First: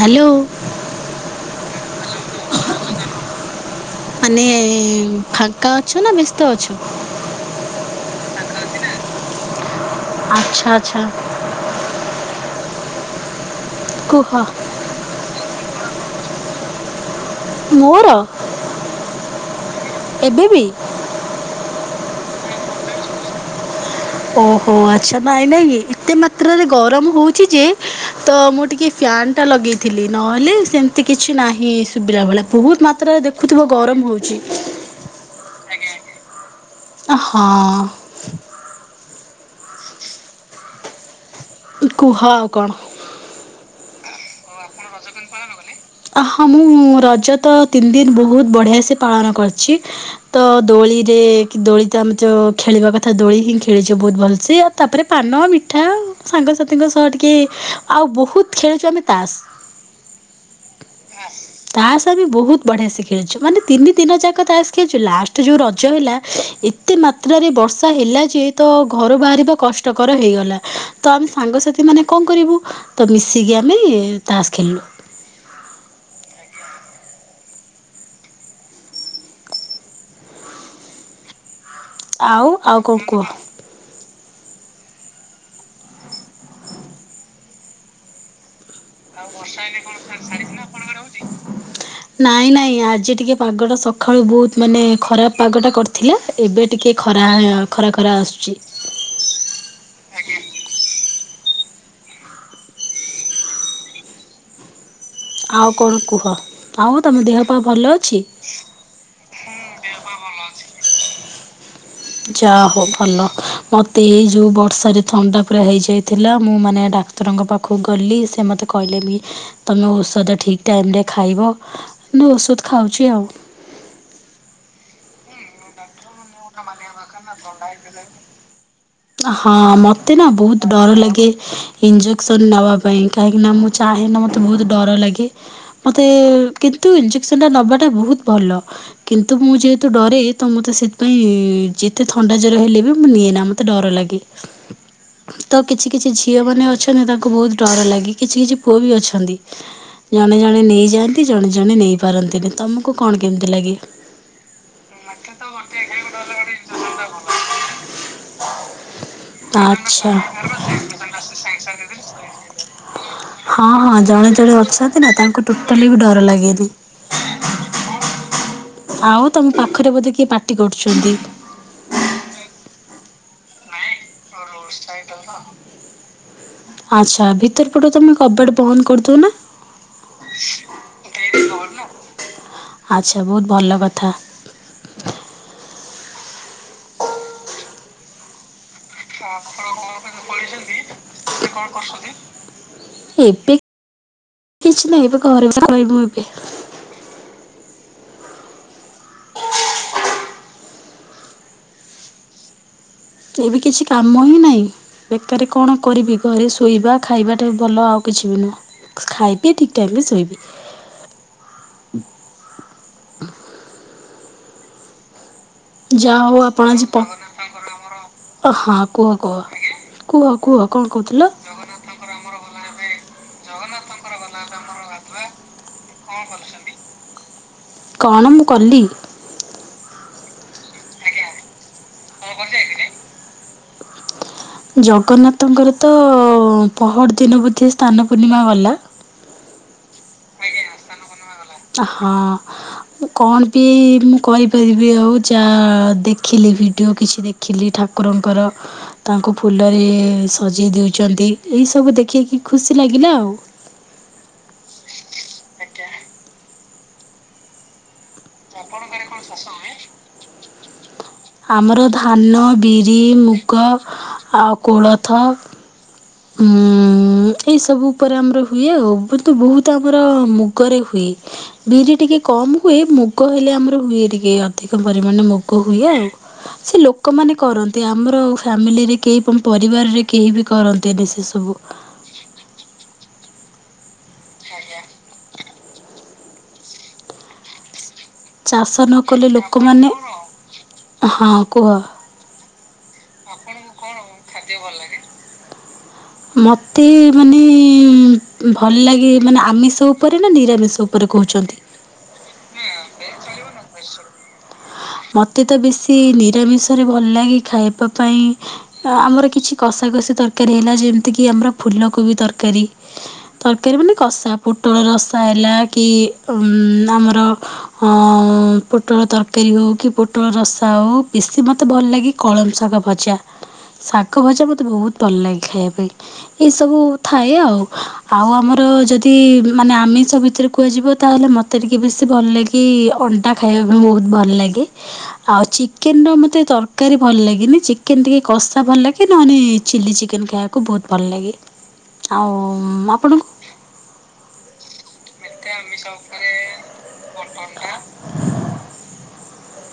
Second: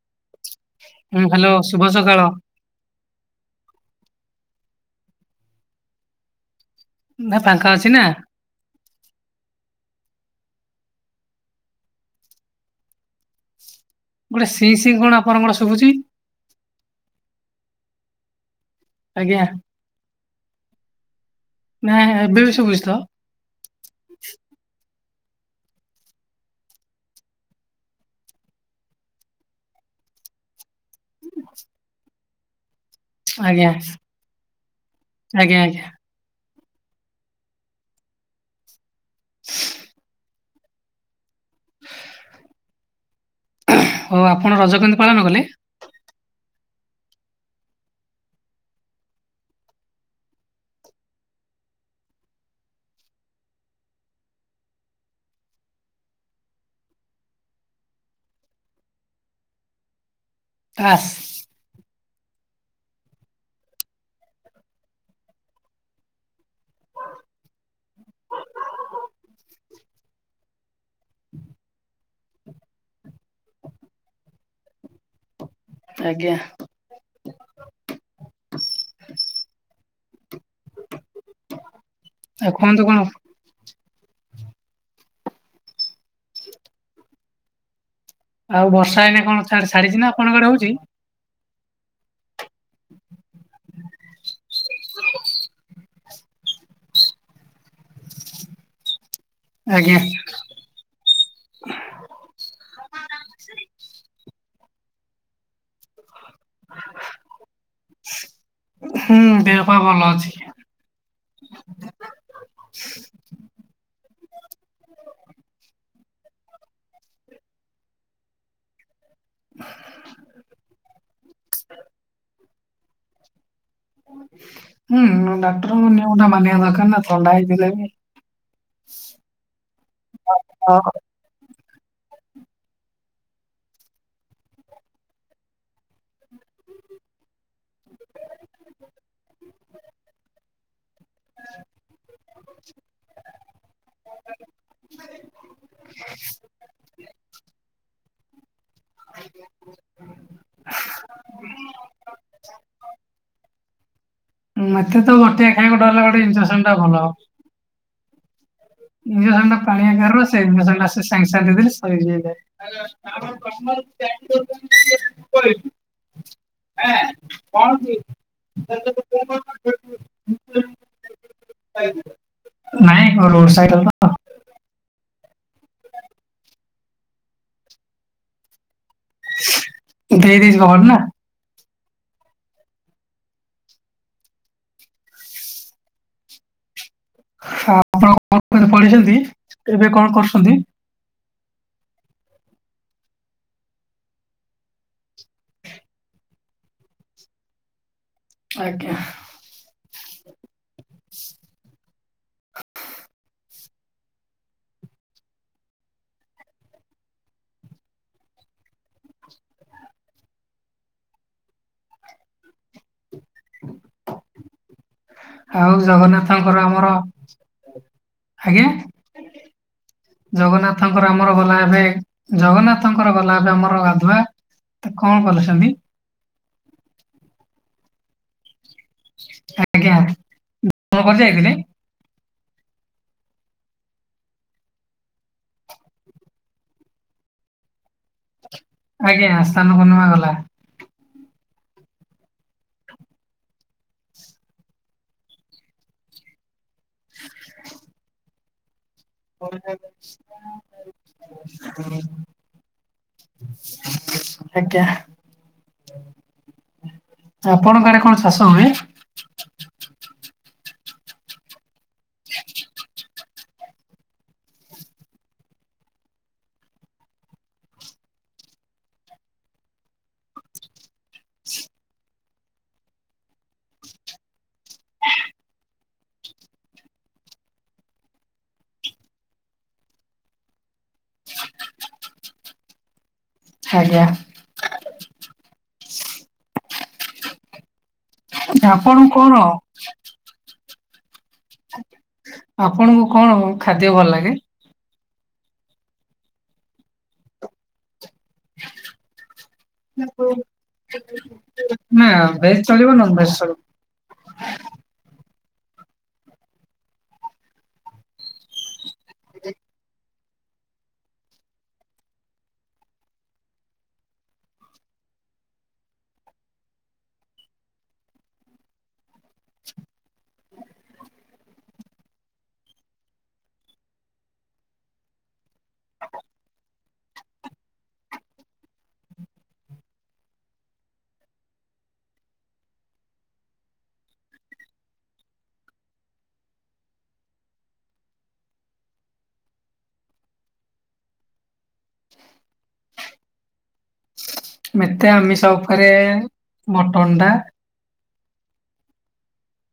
Hello. ହୁଁ hello ଶୁଭ ସକାଳ। ମାନେ ଫାଙ୍କା ଅଛ ନା ବ୍ୟସ୍ତ ଅଛ? ନା ଫାଙ୍କା ଅଛି ନା। ଆଚ୍ଛା ଆଚ୍ଛା। କୁହ ଗୋଟେ ସିଇ ସି କଣ ଆପଣ କଣ ଶୁଭୁଛି? ମୋର। ଆଜ୍ଞା। ଏବେ ବି ନାଁ ଏବେ ବି ଶୁଭୁଚି ତ। ଓହୋ ଆଚ୍ଛା ନାଇଁ ନାଇଁକି ଏତେ ମାତ୍ରାରେ ଗରମ ହଉଛି ଯେ ତ ମୁଁ ଟିକେ ଫ୍ୟାନ୍ ଟା ଲଗେଇଥିଲି ନହେଲେ ସେମେ ଏତେ କିଛି ନାହିଁ ଶୁଭିଲା ଭଳିଆ ବହୁତ ମାତ୍ରାରେ ଦେଖୁଥିବ ଆଜ୍ଞା ଗରମ ହେଉଛି। ଆଜ୍ଞା ଆଜ୍ଞା। ତ ହଁ। [unintelligible] କୁହ ଆଉ କଣ? ହଉ ଆପଣ ରଜ କେମିତି ପାଳନ କଲେ? ଅ ହଁ ମୁଁ ରଜ ତ ତିନି ଦିନ ବହୁତ ବଢ଼ିଆ ସେ ପାଳନ କରିଚି। ତ ଦୋଳିରେ ଦୋଳି ତ ଆମେ ତ ଖେଳିବା କଥା ଦୋଳି ହିଁ ଖେଳିଛୁ ବହୁତ ଭଲସେ। ତାପରେ ପାନ ମିଠା ସାଙ୍ଗସାଥିୀଙ୍କ ସହ ଟିକେ ଆଉ ବହୁତ ଖେଳିଛୁଆମେ ତାସ୍। ତାଶ୍। ତାସ ଆମ ବହୁତ ବଢିଆ ଶେ ଖେଳଛୁ ମାନେ ତିନି ଦିନ ଯାକ ତାସ ଖେଳଛୁ ଲାଟେ୍ ଏଯୋଉ ରଜ ହେଲା ଏତେ ମାତ୍ରାରେ ବର୍ଷା ହେଲା ଯେ ତ ଘରୁ ବାହାରିବା କଷ୍ଟକର ହେଇଗଲା। ତ ଆମେ ସାଙ୍ଗସାଥି ମାନେ କଣ କରିବୁ ତ ମିଶିକି ଆମେ ତାସ୍ ଖେଳିଲୁ। ଆଜ୍ଞା। ଆଉ ଆଉ କଣ କୁହ? ଆଉ ବର୍ଷା ଏଇନେ କଣ ଛାଡିଛି ନା ଆପଣଙ୍କ ଆଡେ ହୋଉଚି? ନାଇଁ ନାଇଁ ଆଜି ଟିକେ ପାଗ ଟା ସକାଳୁ ବହୁତ୍ ମାନେ ଖରାପ ପାଗ ଟା କରି ଥିଲା ଏବେ ଟିକିଏ ଖରା ଖରା ଖରା ଆସୁଚି। ଆଜ୍ଞା। ଆଉ କଣ କୁହ ଆଉ ତମ ଦେହ ପା ଭଲ ଅଛି? ହୁଁ ଦେହ ପା ଭଲ ଅଛି। ଯାହା ହଉ ଭଲ, ମତେ ଏଇ ଯୋଉ ବର୍ଷାରେ ଥଣ୍ଡା ପୁରା ହେଇଯାଇଥିଲା। ମୁଁ ମାନେ ଡା ଡାକ୍ତରଙ୍କ ପାଖକୁ ଗଲି ସେ ମୋତେ କହିଲେ ବି ତୁମେ ଔଷଧ ଠିକ୍ ଟାଇମରେ ଖାଇବ। ନ ଔଷଧ ଖାଉଛି ଆଉ ଡାକ୍ତରଙ୍କୁ ନିୟମ ମାନିବା ଦରକାର ନା ଥଣ୍ଡା ହେଇଥିଲେ ବି ହଁ ମତେ ନା ବହୁତ ହଁ ଡର ଲାଗେ। ଇଞ୍ଜେକସନ ନେବା ପାଇଁ କାହିଁକିନା ମୁଁ ଚାହେଁ ନା ମୋତେ ବହୁତ ଡର ଲାଗେ। ମୋତେ କିନ୍ତୁ ଇଞ୍ଜେକ୍ସନ ଟା ନେବାଟା ବହୁତ ଭଲ। କିନ୍ତୁ ମୁଁ ଯେହେତୁ ଡରେ ତ ମୋତେ ସେ [unintelligible] ଯେତେ ଥଣ୍ଡା ଜ୍ୟୋର ହେଲେ ବି ମୁଁ ନିଏନା ମୋତେ ଡର ଲାଗେ‌। ତ କିଛି କିଛି ଝିଅ ମାନେ ଅଛନ୍ତି ତାଙ୍କୁ ବହୁତ ଡର ଲାଗେ। କିଛି କିଛି ପୁଅ ବି ଅଛନ୍ତି‌। ଜଣେ ଜଣେ ନେଇଯାଆନ୍ତି ଜଣେ ଜଣେ ନେଇପାରନ୍ତିନି। ତୁମକୁ କଣ କେମିତି ଲାଗେ? ମତେ ତ ବଟିକା ଖାଇବାକୁ ଡରଲାଗେ ଇଜେକ୍ସନଟା ଭଲ। ଇଞ୍ଜେକ୍ସନ ଟା ପାଣିଆ ଆଚ୍ଛା। ଗାର ସେ ଇଞ୍ଜେକ୍ସନ ଟା ସେ ସାଙ୍ଗେ ସାଙ୍ଗେ ଦେଇଦେଲେ ସରିଯାଇଥାଏ। [unintelligible] ହଁ ହଁ ଜଣେ ଜଣେ ଅଛନ୍ତି ନା ତାଙ୍କୁ ଟୋଟାଲି ବି ଡର ଲାଗେନି। [unintelligible] [unintelligible] ଆଉ ତମ ପାଖରେ ବୋଧେ କିଏ ପାଟି କରୁଛନ୍ତି। [unintelligible] ନାଇଁ କଣ ରୋଡ ସାଇକେଲ ତ ରୋଡ ସାଇଡରେ ତ। ଆଚ୍ଛା ଭିତର ପଟେ ତମେ କବାଟ ବନ୍ଦ କରିଦଉନା। ଦେଇ ଦେଇଛି [unintelligible] କଭର ନା [unintelligible] ଆଚ୍ଛା ବହୁତ ଭଲ କଥା। ଆପଣ କଣ କେତେ ପଢ଼ିଛନ୍ତି ଏବେ କଣ କରୁଛନ୍ତି? କଣ କରୁଛନ୍ତି? [unintelligible] ଏବେ କିଛି ନାହିଁ ଏବେ ଘରେ ପା-ଖ ରହିବୁ ଏବେ। ଆଜ୍ଞା। ଏବେ କିଛି କାମ ହିଁ ନାହିଁ। ବେକାରୀ କଣ କରିବି ଘରେ ଶୋଇବା ଖାଇବା ଟା ଭଲ ଆଉ କିଛି ବି ନୁହଁ। ଖାଇବି ଠିକ୍ ଟାଇମରେ ଶୋଇବି। ଆଉ ଯାହା ହଉ ଜଗନ୍ନାଥଙ୍କର ଆପଣ ଆଜି ଆମର ପ ଆଜ୍ଞା। ହଁ କୁହ କୁହ କୁହ କୁହ କଣ ଜଗନ୍ନାଥଙ୍କର କହୁଥିଲ? ଆମର ଗଲା ଏବେ ଜଗନ୍ନାଥଙ୍କର ଗଲା ଏବେ ଆମର ଗାଧୁଆ ତ କଣ କରୁଛନ୍ତି। କଣ କରୁଛନ୍ତି? କଣ ମୁଁ କଲି। ଆଜ୍ଞା [unintelligible] [unintelligible] ଜଗନ୍ନାଥଙ୍କର ତ ପହର ଦିନ ବୋଧେ ସ୍ନାନ ପୂର୍ଣ୍ଣିମା ଗଲା। ଆଜ୍ଞା ସ୍ନାନ ପୂର୍ଣ୍ଣିମା ଗଲା ହଁ। କଣ ବି ମୁଁ କରିପାରିବି ଆଉ ଯା ଦେଖିଲି ବି ଭିଡ଼ିଓ କିଛି ଦେଖିଲି ଠାକୁରଙ୍କର ତାଙ୍କୁ ଫୁଲରେ ସଜେଇ ଦେଉଛନ୍ତି। ଏଇସବୁ ଦେଖେଇକି ଖୁସି ଲାଗିଲା ଆଉ। [unintelligible] ଆଜ୍ଞା ଆପଣଙ୍କ ଆଡ଼େ କଣ ଚାଷ ହୁଏ? ଆପଣଙ୍କ ଗାଁରେ କଣ ଚାଷ ହୁଏ? ଆମର ଧାନ, ବିରି, ମୁଗ ଆଉ କୋଳଥ ହୁଁ ଏଇ ସବୁ ଉପରେ ଆମର ହୁଏ ଆଉ ବହୁତ ଆମର ମୁଗରେ ହୁଏ। ବିରି ଟିକେ କମ୍ ହୁଏ ମୁଗ ହେଲେ ଆମର ହୁଏ। ଟିକେ ଅଧିକ ପରିମାଣରେ ମୁଗ ହୁଏ ଆଉ ସେ ଲୋକମାନେ କରନ୍ତି ଆମର ଫାମିଲିରେ କେହି ପରିବାରରେ କେହି ବି କରନ୍ତି ନି। ତିରିଶ ଷବୁ ଆଜ୍ଞା। ଆଜ୍ଞା। ଚାଷ ନ ଆପଣଙ୍କୁ କଲେ କଣ ଲୋକମାନେ ହଁ କୁହ। ଆପଣଙ୍କୁ କଣ ଖାଦ୍ୟ ଭଲ ଲାଗେ? ଖାଦ୍ୟ ଭଲ ଲାଗେ? ମତେ ମାନେ ଭଲ ଲାଗେ ମାନେ ଆମିଷ। ସ ଉପରେ ନା ନିରାମିଷ ଉପରେ କହୁଚନ୍ତି? ନାଁ ଭେଜ ଚଳିବ ନନ ଭେଜ ଚଳିବ। ମତେ ତ ବେଶୀ ନିରାମିଷରେ ଭଲ ଲାଗେ ଖାଇବା ପାଇଁ। ଆମର କିଛି କଷା କଷି ତରକାରୀ ହେଲା ଯେମିତିକି ଆମର ଫୁଲ କୋବି ତରକାରୀ। ତରକାରୀ ମାନେ କଷା ପୋଟଳ ରସା ହେଲା କି ଉ ଆମର ଅ ପୋଟଳ ତରକାରୀ ହଉ କି ପୋଟଳ ରସା ହଉ ବେଶୀ ମତେ ଭଲ ଲାଗେ କଳମ ଶାଗ ଭଜା ଶାଗ ଭଜା ମତେ ବହୁତ ଭଲ ଲାଗେ ଖାଇବା ପାଇଁ। ଏଇ ସବୁ ଥାଏ ଆଉ। ଆଉ ଆମର ଯଦି ମାନେ ଆମିଷ ଭିତରେ କୁହାଯିବ ତାହେଲେ ମତେ ଟିକେ ବେଶୀ ଭଲ ଲାଗି ଗେ ଅଣ୍ଡା ଖାଇବା ପାଇଁ ବହୁତ ଭଲ ଲାଗେ। ଆଉ ଚିକେନର ମୋତେ ତରକାରୀ ଭଲ ଲାଗେନି। ଚିକେନ ଟିକେ କଷା ଭଲ ଲାଗେ ନହେଲେ ଚିଲି ଚିକେନ୍ ଖାଇବାକୁ କୁ ବହୁତ ଭଲ ଲାଗେ। ଆଉ ଆପଣଙ୍କୁ? ମତେ ଆମିଷ ଉପରେ ମଟନ ଟା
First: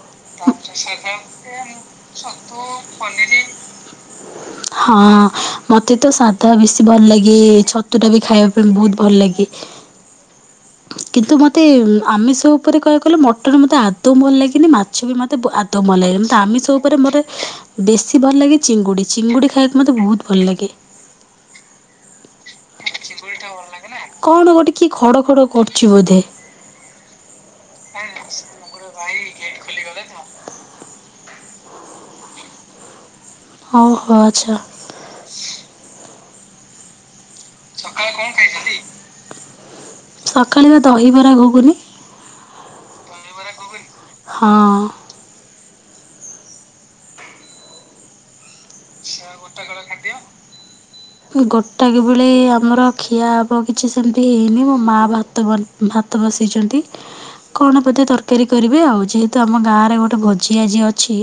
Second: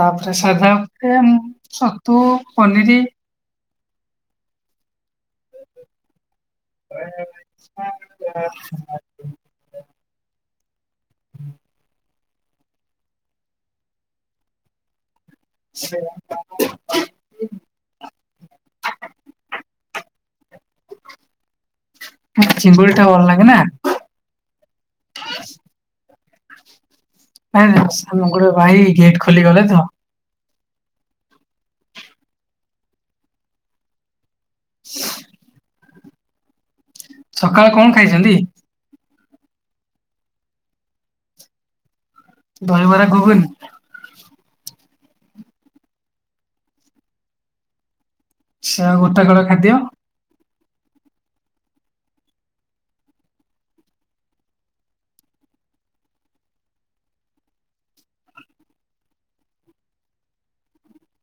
ତାପରେ ସାଧା ଉପରେ ଏମ୍ ଛତୁ ପନିର। ହଁ ମତେ ତ ସାଧା ବେଶୀ ଭଲ ଲାଗେ, ଛତୁ ଟା ବି ଖାଇବା ପାଇଁ ବହୁତ ଭଲ ଲାଗେ। କିନ୍ତୁ ମୋତେ ଆମିଷ ଉପରେ କହିବାକୁ ଗଲେ ମଟନ୍ ମୋତେ ଆଦୌ ଭଲ ଲାଗେନି। ମାଛ ମାଛ ବି ମୋତେ ଆଦୌ ଭଲ ଲାଗନି। ମୋତେ ଆମିଷ ଉପରେ ମୋର ବେଶୀ ଭଲ ଲାଗେ ଚିଙ୍ଗୁଡ଼ି। ଚିଙ୍ଗୁଡ଼ି ଖାଇବାକୁ ମୋତେ ବହୁତ ଭଲ ଲାଗେ। ହଁ ଚିଙ୍ଗୁଳି ଟା ଭଲ ଲାଗେ ନା? କଣ ଗୋଟେ କିଏ ଖଡ ଖଡ କରୁଚି ବୋଧେ? ନାଇଁ ଆମର ଗୋଟେ ଭାଇ ଗେଟ୍ ଖୋଲିକି ଗଲେ ତ। [inaudible] ଓହୋ ଆଚ୍ଛା [unintelligible] ସକାଳେ କଣ ଖାଇଛନ୍ତି ସକାଳେ ବା ଦହିବରା ଘୁଗୁନି। ଦହି ବରା ଗୁଗୁନି? ହଁ। ସେ ଆଉ ଗୋଟା କର ଖାଦ୍ୟ। ଗୋଟାକ ବେଳେ ଆମର ଖିଆ ହବ। କିଛି ସେମିତି ହେଇନି ମୋ ମାଆ ବା ଭାତ ବନି ଭାତ ବସେଇଚନ୍ତି। କଣ ବୋଧେ ତରକାରୀ କରିବେ ଆଉ। ଯେହେତୁ ଆମ ଗାଁ ରେ ଗୋଟେ ଭୋଜି ଆଜି ଅଛି।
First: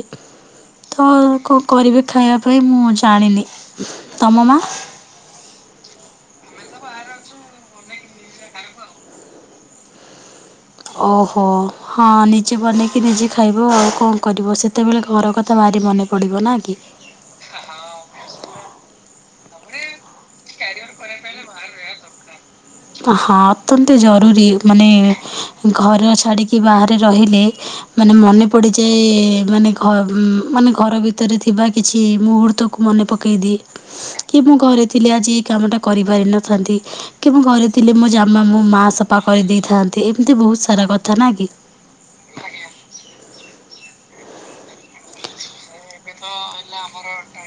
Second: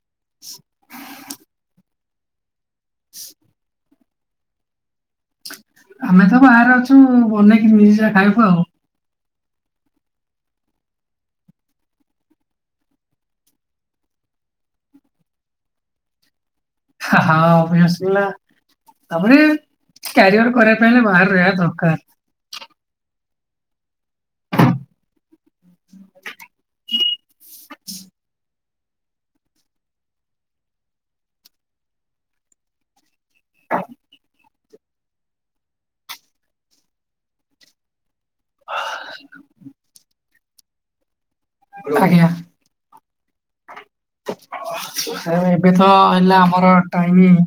ତ କଣ କରିବେ ଖାଇବା ପାଇଁ ମୁଁ ଜାଣିନି। ତମ ମା? ଆମେ ତ ବାହାରେ ଅଛୁ ବନେଇକି ନିଜେ ଖାଇବୁ ଆଉ। ଓହୋ ହଁ ନିଜେ ବନେଇକି ନିଜେ ଖାଇବ ଆଉ କଣ କରିବ ସେ ସେତେବେଳେ ଘର କଥା ଭାରି ମନେ ପଡିବ ନାଇ କି? ହା ହଁ ପାଇଁ ଆସଲା ତାପରେ କ୍ୟାରିଅର କରିବା ପାଇଁ ହେଲେ ବାହାରେ ରହିବା ଦରକାର। ହଁ ଅତ୍ୟନ୍ତ ଜରୁରୀ ମାନେ ଘର ଛାଡ଼ିକି ବାହାରେ ରହିଲେ। ମାନେ ମନେ ପଡିଯାଏ ମାନେ ଘ ମାନେ ଘର ଭିତରେ ଥିବା କିଛି ମୁହୂର୍ତ୍ତକୁ ମନେ ପକେଇ ଦିଏ। କି ମୁଁ ଘରେ ଥିଲେ ଆଜି ଏଇ କାମଟା କରିପାରିନଥାନ୍ତି। କି ମୁଁ ଘରେ ଥିଲେ ମୋ ଜାମା ମୋ ମା ସପା କରିଦେଇଥା ଏମିତି ବୋହୁତ ସାରା କଥା ନା କି। ଆଜ୍ଞା। ଏବେ ତ ହେଲା ଆମର ଟାଇମ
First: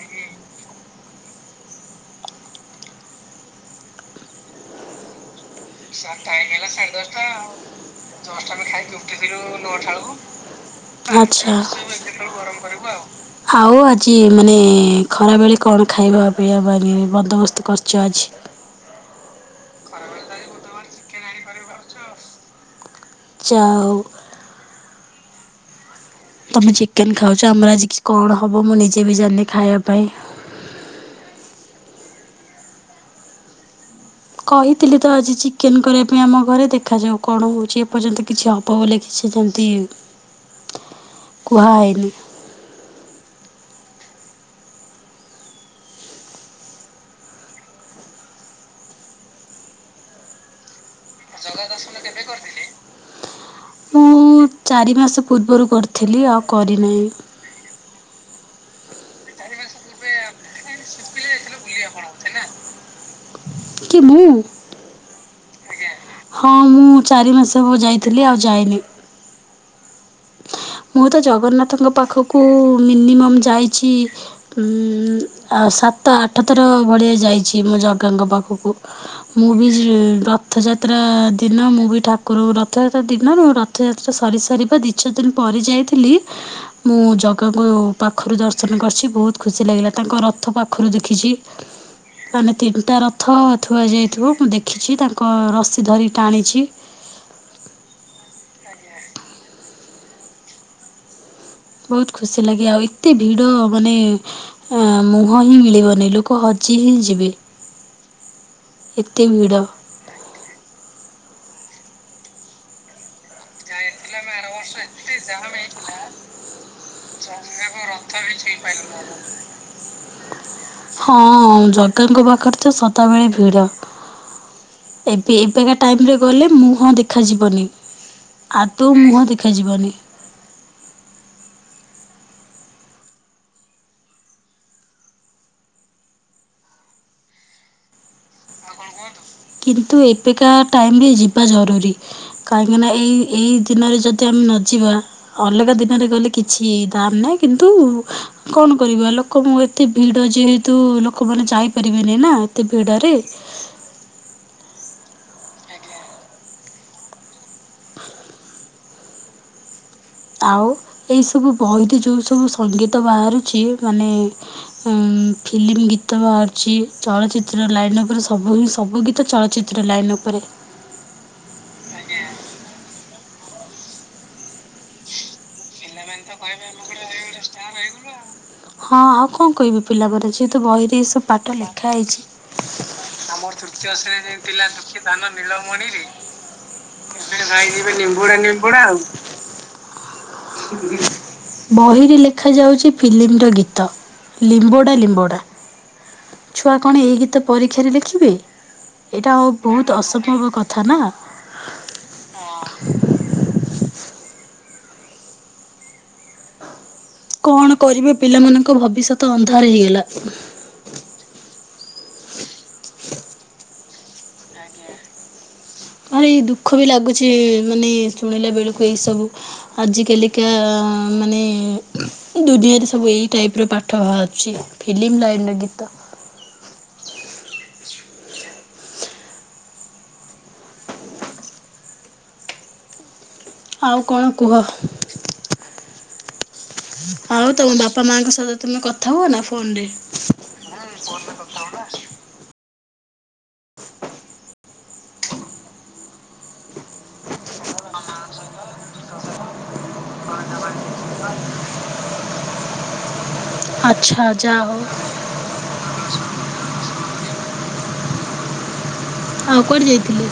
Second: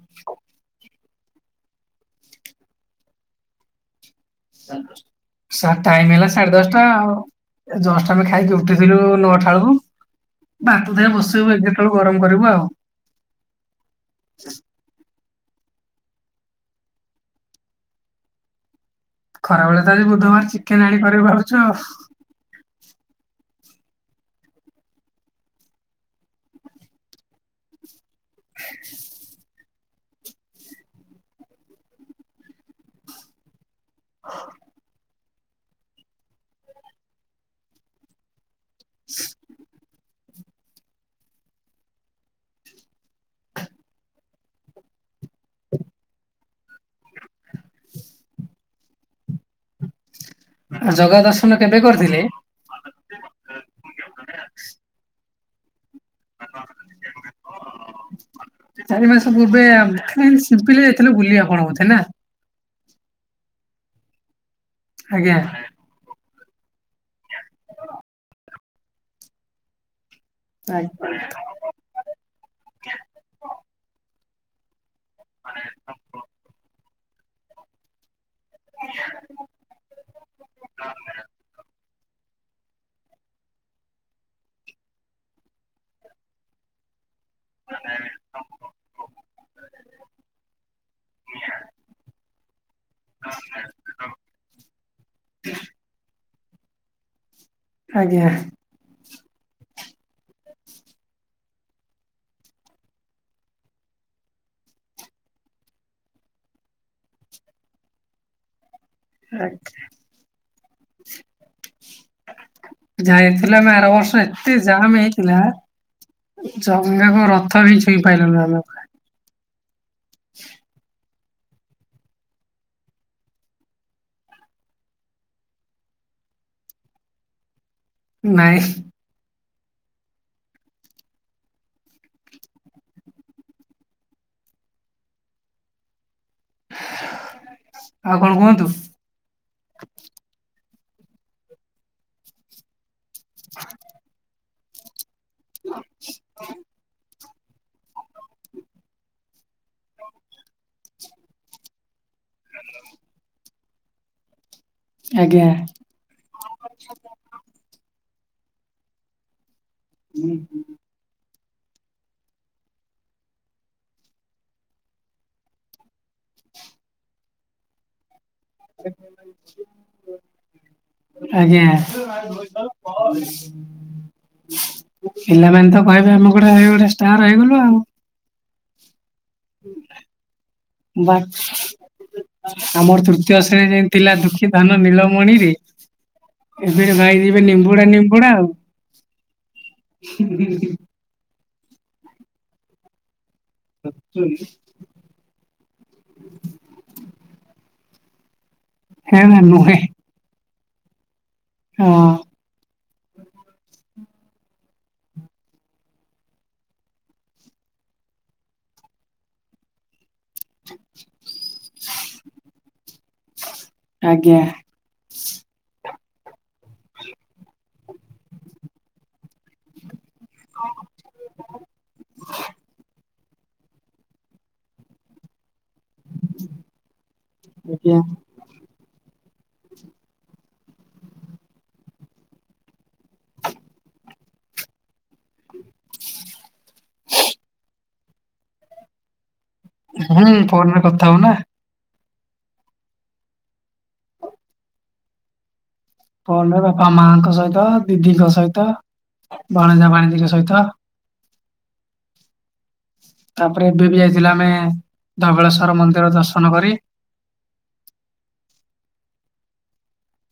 [unintelligible] ସାର ଟାଇମ ହେଲା ସାଢେ ଦଶଟା ଆଉ। ଜଷ୍ଟ ଆମେ ଖାଇକି ଉଠିଥିଲୁ ନଅଟା ବେଳକୁ। ଭାତ ଦେ ଆଚ୍ଛା। ବସେଇବୁ ଏଗାରଟା ବେଳକୁ ଗରମ କରିବୁ ଆଉ। ଆଉ ଆଜି ମାନେ ଖରାବେଳେ କଣ ଖାଇବା ପିଇବା ପାଇଁ ବନ୍ଦୋବସ୍ତ କରିଛ ଆଜି? ଖରା ବେଳେ ତ ଆଜି ବୁଧବାର ଚିକେନ ଆଣି କରିବୁ ଭାବୁଛୁ ଆଉ। ଚା ହଉ। ତମେ ଚିକେନ ଖାଉଛ। ଆମର ଆଜି କିଛି କଣ ହବ। ମୁଁ ନିଜେ ବି ଜାଣିନି ଖାଇବା ପାଇଁ। କହିଥିଲି ତ ଆଜି ଚିକେନ୍ କରିବା ପାଇଁ ଆମ ଘରେ ଦେଖାଯାଉ। କଣ ହଉଛି ଏପର୍ଯ୍ୟନ୍ତ କିଛି ହବ ହବ ବୋଲି କିିଛି ସେମିତି କୁହା ହେଇନି। [inaudible] ଆ ଜଗା ଦର୍ଶନ କେବେ କରିଥିଲେ? ମୁଁ ଚାରି ମାସ ପୂର୍ବରୁ କରିଥିଲି ଆଉ କରିନାହିଁ। ଚାରି ମାସ ପୂର୍ବେ ଶିପିଲି ଯାଇଥିଲୁ ବୁଲି ଆପଣ ବୋଧେ ନା? କି ମୁଁ। ଆଜ୍ଞା। ହଁ ମୁଁ ଚାରି ମାସ ହବ ଯାଇଥିଲି ଆଉ ଯାଇନି। ମୁଁ ତ ଜଗନ୍ନାଥଙ୍କ ପାଖକୁ ମିନିମମ୍ ଯାଇଛି ଉଁ ଆଉ ସାତ ଆଠ ଥର ଭଳିଆ ଯାଇଛି। ମୁଁ ଜଗାଙ୍କ ପାଖ କୁ ମୁଁ ବି ରଥଯାତ୍ରା ଦିନ ମୁଁ ବି ଠାକୁ ରକୁ ରଥଯାତ୍ରା ଦିନରୁ ରଥଯାତ୍ରା ସରିସାରିବା ଦି ଚାରି ଦିନ ପରେ ଯାଇଥିଲି। ମୁଁ ତାଙ୍କୁ ପାଖରୁ ଦର୍ଶନ କରିଛି ବୋହୁତ ଖୁସି ଲାଗିଲା। ତାଙ୍କ ରଥ ପାଖରୁ ଦେଖିଛି ମାନେ ତିନିଟା ରଥ ଥୁଆଯାଇଥିବ। ମୁଁ ଦେଖିଛି ତାଙ୍କ ରସି ଧରି ଟାଣିଛି। ଆଜ୍ଞା। ଆଜ୍ଞା ଆଜ୍ଞା। ବୋହୁତ ଖୁସି ଲାଗେ ଆଉ ଏତେ ଭିଡ ମାନେ ଅ ମୁହଁ ହିଁ ମିଳିବନି ଲୋକ ହଜି ହିଁ ଯିବେ। ଏତେ ଭିଡ଼। ଆଛା। ଯାଇଥିଲ ନା ଆର ବର୍ଷ ଏତେ ଜାମ୍ ହେଇଥିଲା। ଜଗା ଙ୍କ ରଥ ବିି ଛୁଇଁ ପାଇଲୁନୁ ଆମେ। [inaudible] ହଁ ଜଗାଙ୍କ ପାଖରେ ତ ସଦାବେଳେ ଭିଡ। ଏବେ ଏବେକା ଟାଇମ ରେ ଗଲେ ମୁହଁ ଦେଖାଯିବନି। ନାଇଁ ଆଦୌ ମୁହଁ ଦେଖାଯିବନି। ଆଉ କଣ କୁହନ୍ତୁ? କିନ୍ତୁ ଏବେକା ଟାଇମରେ ଯିବା ଜରୁରୀ। କାହିଁକିନା ଏଇ ଏଇ ଦିନରେ ଯଦି ଯଦି ଆମେ ନ ଯିବା ଅଲଗା ଦିନରେ ଗଲେ କିଛି ଦାମ୍ ନାହିଁ। କିନ୍ତୁ କଣ କରିବା ଲୋକ ଏତେ ଭିଡ ଯେହେତୁ ଲୋକମାନେ ଯାଇ କରିବେନି ନା ଏତେ ଭିଡ଼ରେ। ଆଜ୍ଞା [unintelligible] ଆଉ ଏଇ ସବୁ ବହିତ ଯଉ ସବୁ ସଙ୍ଗୀତ ବାହାରୁଛି ମାନେ ଉ ଫିଲ୍ମ ଗୀତ ବାହାରୁଛି, ଚଳଚିତ୍ର ଲାଇନରେ ପୁରା ସ ସବୁ ହିଁ ସବୁ ଗୀତ ଚଳଚ୍ଚିତ୍ର ଲାଇନ ଉପରେ। ଆଜ୍ଞା, ପିଲାମାନେ [unintelligible] ତ କହେ ଆମେ ଗୋଟେ ଗୋଟେ ଷ୍ଟାର ହେଇଗଲୁ ଆଉ। ହଁ, ଆଉ କଣ କହିବି ପିଲା ପରେ ଯେହେତୁ ବହିରେ ଏ ବା ସବୁ ପାଠ ଲେଖା ହେଇଛି, ଆମର ତୃତୀୟ ଆମର ଶ୍ରେଣୀ ଯେମିତି ତୃତୀୟ ଥିଲା ଶ୍ରେଣୀରେ ଦୁଃଖୀ ଥିଲା ଧନ ଦୁଃଖୀ ଧନ ନୀଳମଣିରେ ନୀଳମଣି ଏବେ ଭାଇ ସେ ଯିବେ ଗାଇବେ ନିମ୍ବୁଡା ନିମ୍ବୁଡା ଆଉ। ହୁଁ, ହୁଁ [unintelligible] ବହିରେ ଲେଖାଯାଉଛି ଫିଲ୍ମର ଗୀତ। ଗୀତ ଲିମ୍ବଡ଼ା,। ଲିମ୍ବଡ଼ା ଛୁଆ କଣ ଏହି ଗୀତ ପରୀକ୍ଷାରେ ଲେଖିବେ ହେ ଏଇଟା ନା ଆଉ ନୁହେଁ ବହୁତ ଅସମ୍ଭବ କଥା ନା ହଁ। କଣ କରିବେ ପିଲାମାନଙ୍କ ଭବିଷ୍ୟତ ଅନ୍ଧାର ହେଇଗଲା ଆଜ୍ଞା [unintelligible] ହିଁ, ଏଇ ଦୁଃଖ ବି ଲାଗୁଛି ମାନେ ଶୁଣିଲା ବେଳକୁ ଏଇ ସବୁ। ଆଜ କାଲିକା ମାନେ ଦୁନିଆରେ ସବୁ ଏଇ ଟାଇପ ର ପାପ ପାଠ ଭରୁଛି ଫିଲ୍ମ ଲାଇନ୍ ର ଗୀତ। ଆଜ୍ଞା। ଆଉ କଣ କୁହ? ଆଉ ତମ ବାପା ମାଙ୍କ ସହିତ ତମେ କଥା ହୁଅ ନା ଫୋନ ରେ ହୁଁ, ଫୋନରେ କଥା ହଉନା। ଫୋନ୍ ରେ ବାପା ମାଙ୍କ ସହିତ ଦିଦିଙ୍କ ସହିତ ଭଣଜା ଭାଣିଜୀଙ୍କ ସହିତ [inaudible] ତାପରେ ଏବେ ବି ଆଚ୍ଛା ଯାଇଥିଲେ ଆମେ ଯାହା ହଉ। ଧବଳେଶ୍ଵର ମନ୍ଦିର ଦର୍ଶନ କରି ଆଉ କୁଆଡେ ଯାଇଥିଲୁ।